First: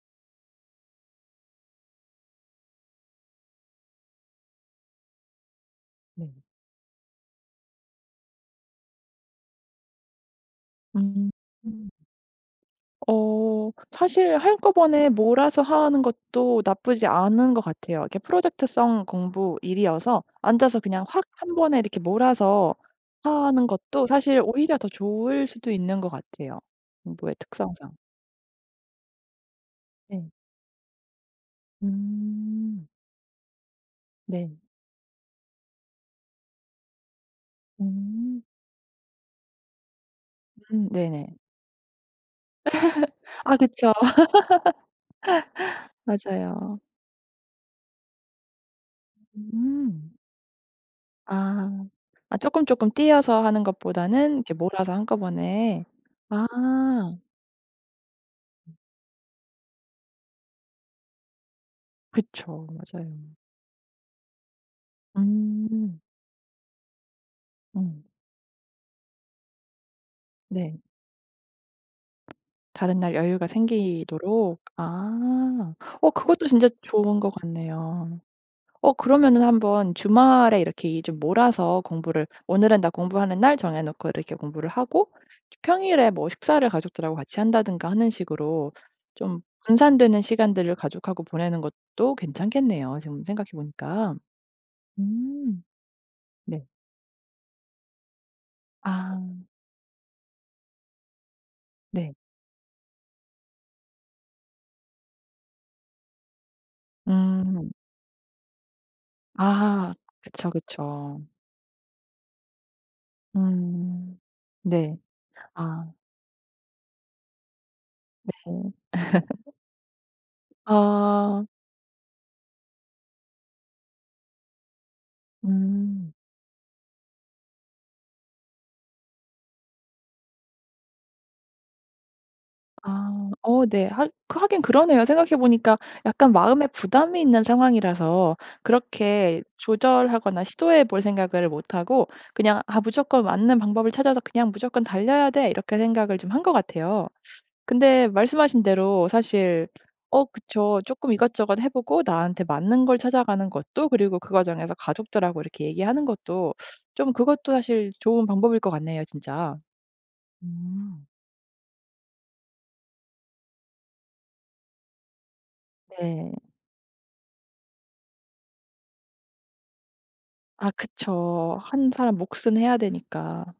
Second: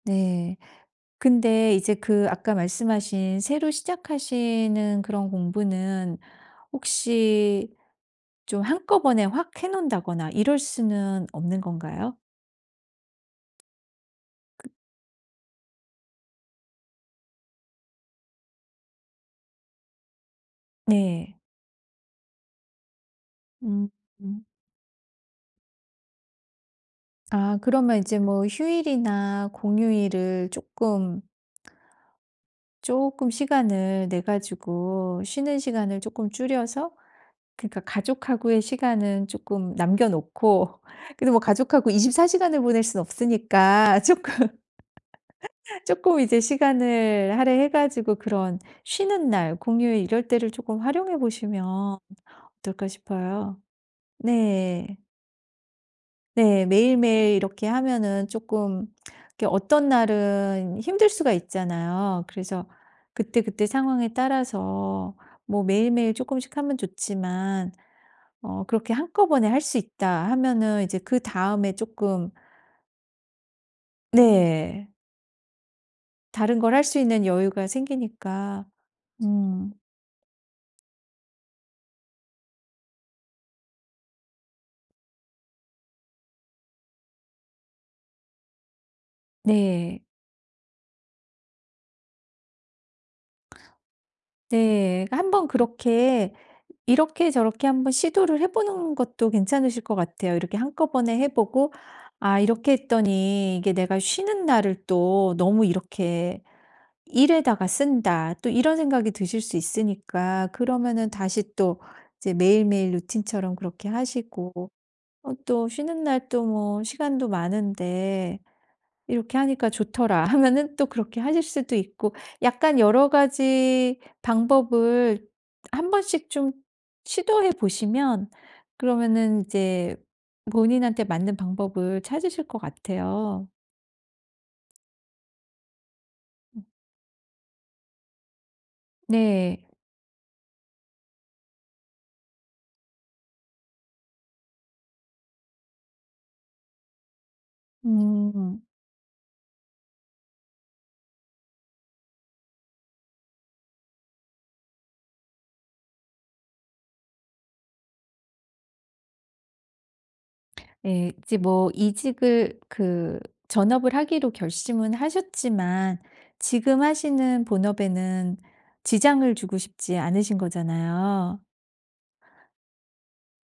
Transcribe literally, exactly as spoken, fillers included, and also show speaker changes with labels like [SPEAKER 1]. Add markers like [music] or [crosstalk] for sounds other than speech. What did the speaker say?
[SPEAKER 1] 네. 근데 이제 그 아까 말씀하신 새로 시작하시는 그런 공부는
[SPEAKER 2] 네.
[SPEAKER 1] 혹시 좀 한꺼번에 확 해 놓는다거나 이럴 수는
[SPEAKER 2] 음
[SPEAKER 1] 없는
[SPEAKER 2] 흠.
[SPEAKER 1] 건가요?
[SPEAKER 2] 어 사실
[SPEAKER 1] 그
[SPEAKER 2] 한꺼번에 몰아서 하는 것도 나쁘지 않은 것 같아요. 이렇게 프로젝트 성 공부, 일이어서 앉아서 그냥 확
[SPEAKER 1] 네.
[SPEAKER 2] 한 번에 몰아서 하는
[SPEAKER 1] 음
[SPEAKER 2] 것도 사실
[SPEAKER 1] 음.
[SPEAKER 2] 오히려 더 좋을 수도 있는 것 같아요 공부의
[SPEAKER 1] 아
[SPEAKER 2] 특성상.
[SPEAKER 1] 그러면 이제 뭐 휴일이나
[SPEAKER 2] 예.
[SPEAKER 1] 공휴일을 쪼끔
[SPEAKER 2] 음.
[SPEAKER 1] 쪼끔 시간을 내
[SPEAKER 2] 네.
[SPEAKER 1] 가지고 쉬는 시간을 쪼끔 줄여서 그러니까
[SPEAKER 2] 음.
[SPEAKER 1] 가족하고의 시간은 쪼끔 남겨 놓고
[SPEAKER 2] 음
[SPEAKER 1] 근데
[SPEAKER 2] 네네.
[SPEAKER 1] 뭐 가족하고 이십사 시간을 보낼 순
[SPEAKER 2] [laughs] 아 그쵸.
[SPEAKER 1] 없으니까 쪼끔 [laughs]
[SPEAKER 2] [laughs]
[SPEAKER 1] 쪼끔 이제
[SPEAKER 2] 맞아요.
[SPEAKER 1] 시간을 할애해 가지고 그런 쉬는 날, 공휴일
[SPEAKER 2] 음.
[SPEAKER 1] 이럴 때를 쪼끔 활용해
[SPEAKER 2] 아.
[SPEAKER 1] 보시면
[SPEAKER 2] 아
[SPEAKER 1] 어떨까
[SPEAKER 2] 쪼끔쪼끔 띄어서
[SPEAKER 1] 싶어요.
[SPEAKER 2] 하는 것보다는 이렇게 몰아서
[SPEAKER 1] 네.
[SPEAKER 2] 한꺼번에. 아.
[SPEAKER 1] 네. 매일매일 이렇게 하면은 쪼끔 이렇게 어떤 날은 힘들 수가 있잖아요. 그래서
[SPEAKER 2] 그쵸. 맞아요.
[SPEAKER 1] 그때그때 상황에 따라서 뭐
[SPEAKER 2] 음.
[SPEAKER 1] 매일매일 쪼끔씩 하면 좋지만
[SPEAKER 2] 음.
[SPEAKER 1] 어 그렇게 한꺼번에 할 수 있다
[SPEAKER 2] 네.
[SPEAKER 1] 하면은 이제 그다음에 쪼끔
[SPEAKER 2] 다른 날 여유가 생기도록.
[SPEAKER 1] 네.
[SPEAKER 2] 아 어 그것도
[SPEAKER 1] 다른
[SPEAKER 2] 진짜
[SPEAKER 1] 걸 할 수
[SPEAKER 2] 좋은
[SPEAKER 1] 있는
[SPEAKER 2] 것
[SPEAKER 1] 여유가
[SPEAKER 2] 같네요.
[SPEAKER 1] 생기니까.
[SPEAKER 2] 어 그러면은
[SPEAKER 1] 음.
[SPEAKER 2] 한번 주말에 이렇게 이 좀 몰아서 공부를 오늘은 나 공부하는 날 정해 놓고 이렇게 공부를 하고 저 평일에 뭐 식사를 가족들하고 같이 한다든가 하는 식으로 좀
[SPEAKER 1] 네.
[SPEAKER 2] 분산되는 시간들을 가족하고 보내는 것도 괜찮겠네요 지금 생각해 보니까.
[SPEAKER 1] 네. 한번
[SPEAKER 2] 음.
[SPEAKER 1] 그렇게
[SPEAKER 2] 네.
[SPEAKER 1] 이렇게 저렇게 한번 시도를 해 보는 것도
[SPEAKER 2] 아.
[SPEAKER 1] 괜찮으실 것 같아요. 이렇게 한꺼번에 해 보고
[SPEAKER 2] 네.
[SPEAKER 1] '아 이렇게 했더니 이게 내가 쉬는 날을 또 너무 이렇게 일에다가
[SPEAKER 2] 음.
[SPEAKER 1] 쓴다.' 또 이런 생각이 드실 수
[SPEAKER 2] 아
[SPEAKER 1] 있으니까
[SPEAKER 2] 그쵸
[SPEAKER 1] 그러면은
[SPEAKER 2] 그쵸.
[SPEAKER 1] 다시 또 이제 매일매일 루틴처럼 그렇게
[SPEAKER 2] 음.
[SPEAKER 1] 하시고
[SPEAKER 2] 네.
[SPEAKER 1] 어 또
[SPEAKER 2] 아.
[SPEAKER 1] 쉬는 날 또 뭐 '시간도
[SPEAKER 2] 네.
[SPEAKER 1] 많은데
[SPEAKER 2] [laughs]
[SPEAKER 1] 이렇게 하니까 좋더라.' 하면은 또 그렇게 하실
[SPEAKER 2] 아.
[SPEAKER 1] 수도 있고 약간 여러 가지 방법을
[SPEAKER 2] 음.
[SPEAKER 1] 한번씩 좀 시도해 보시면 그러면은 이제 본인한테 맞는 방법을 찾으실 것
[SPEAKER 2] 아.
[SPEAKER 1] 같아요.
[SPEAKER 2] 어 네. 학 하긴 그러네요. 생각해 보니까 약간
[SPEAKER 1] 음.
[SPEAKER 2] 마음에 부담이 있는 상황이라서 그렇게
[SPEAKER 1] 네.
[SPEAKER 2] 조절하거나 시도해 볼 생각을 못 하고 그냥 '아 무조건 맞는 방법을 찾아서 그냥 무조건 달려야 돼.' 이렇게 생각을 좀 한 것 같아요. 근데
[SPEAKER 1] 음.
[SPEAKER 2] 말씀하신 대로 사실 어 그쵸 쪼끔 이것저것 해 보고 나한테 맞는 걸 찾아가는 것도 그리고 그 과정에서 가족들하고 이렇게 얘기하는 것도 좀 그것도 사실 좋은 방법일 것 같네요 진짜. 음.
[SPEAKER 1] 예. 이제 뭐 이직을 그 전업을 하기로 결심은 하셨지만
[SPEAKER 2] 네.
[SPEAKER 1] 지금 하시는 본업에는 지장을 주고 싶지 않으신
[SPEAKER 2] 아
[SPEAKER 1] 거잖아요.
[SPEAKER 2] 그쵸. 한 사람 몫은 해야 되니까.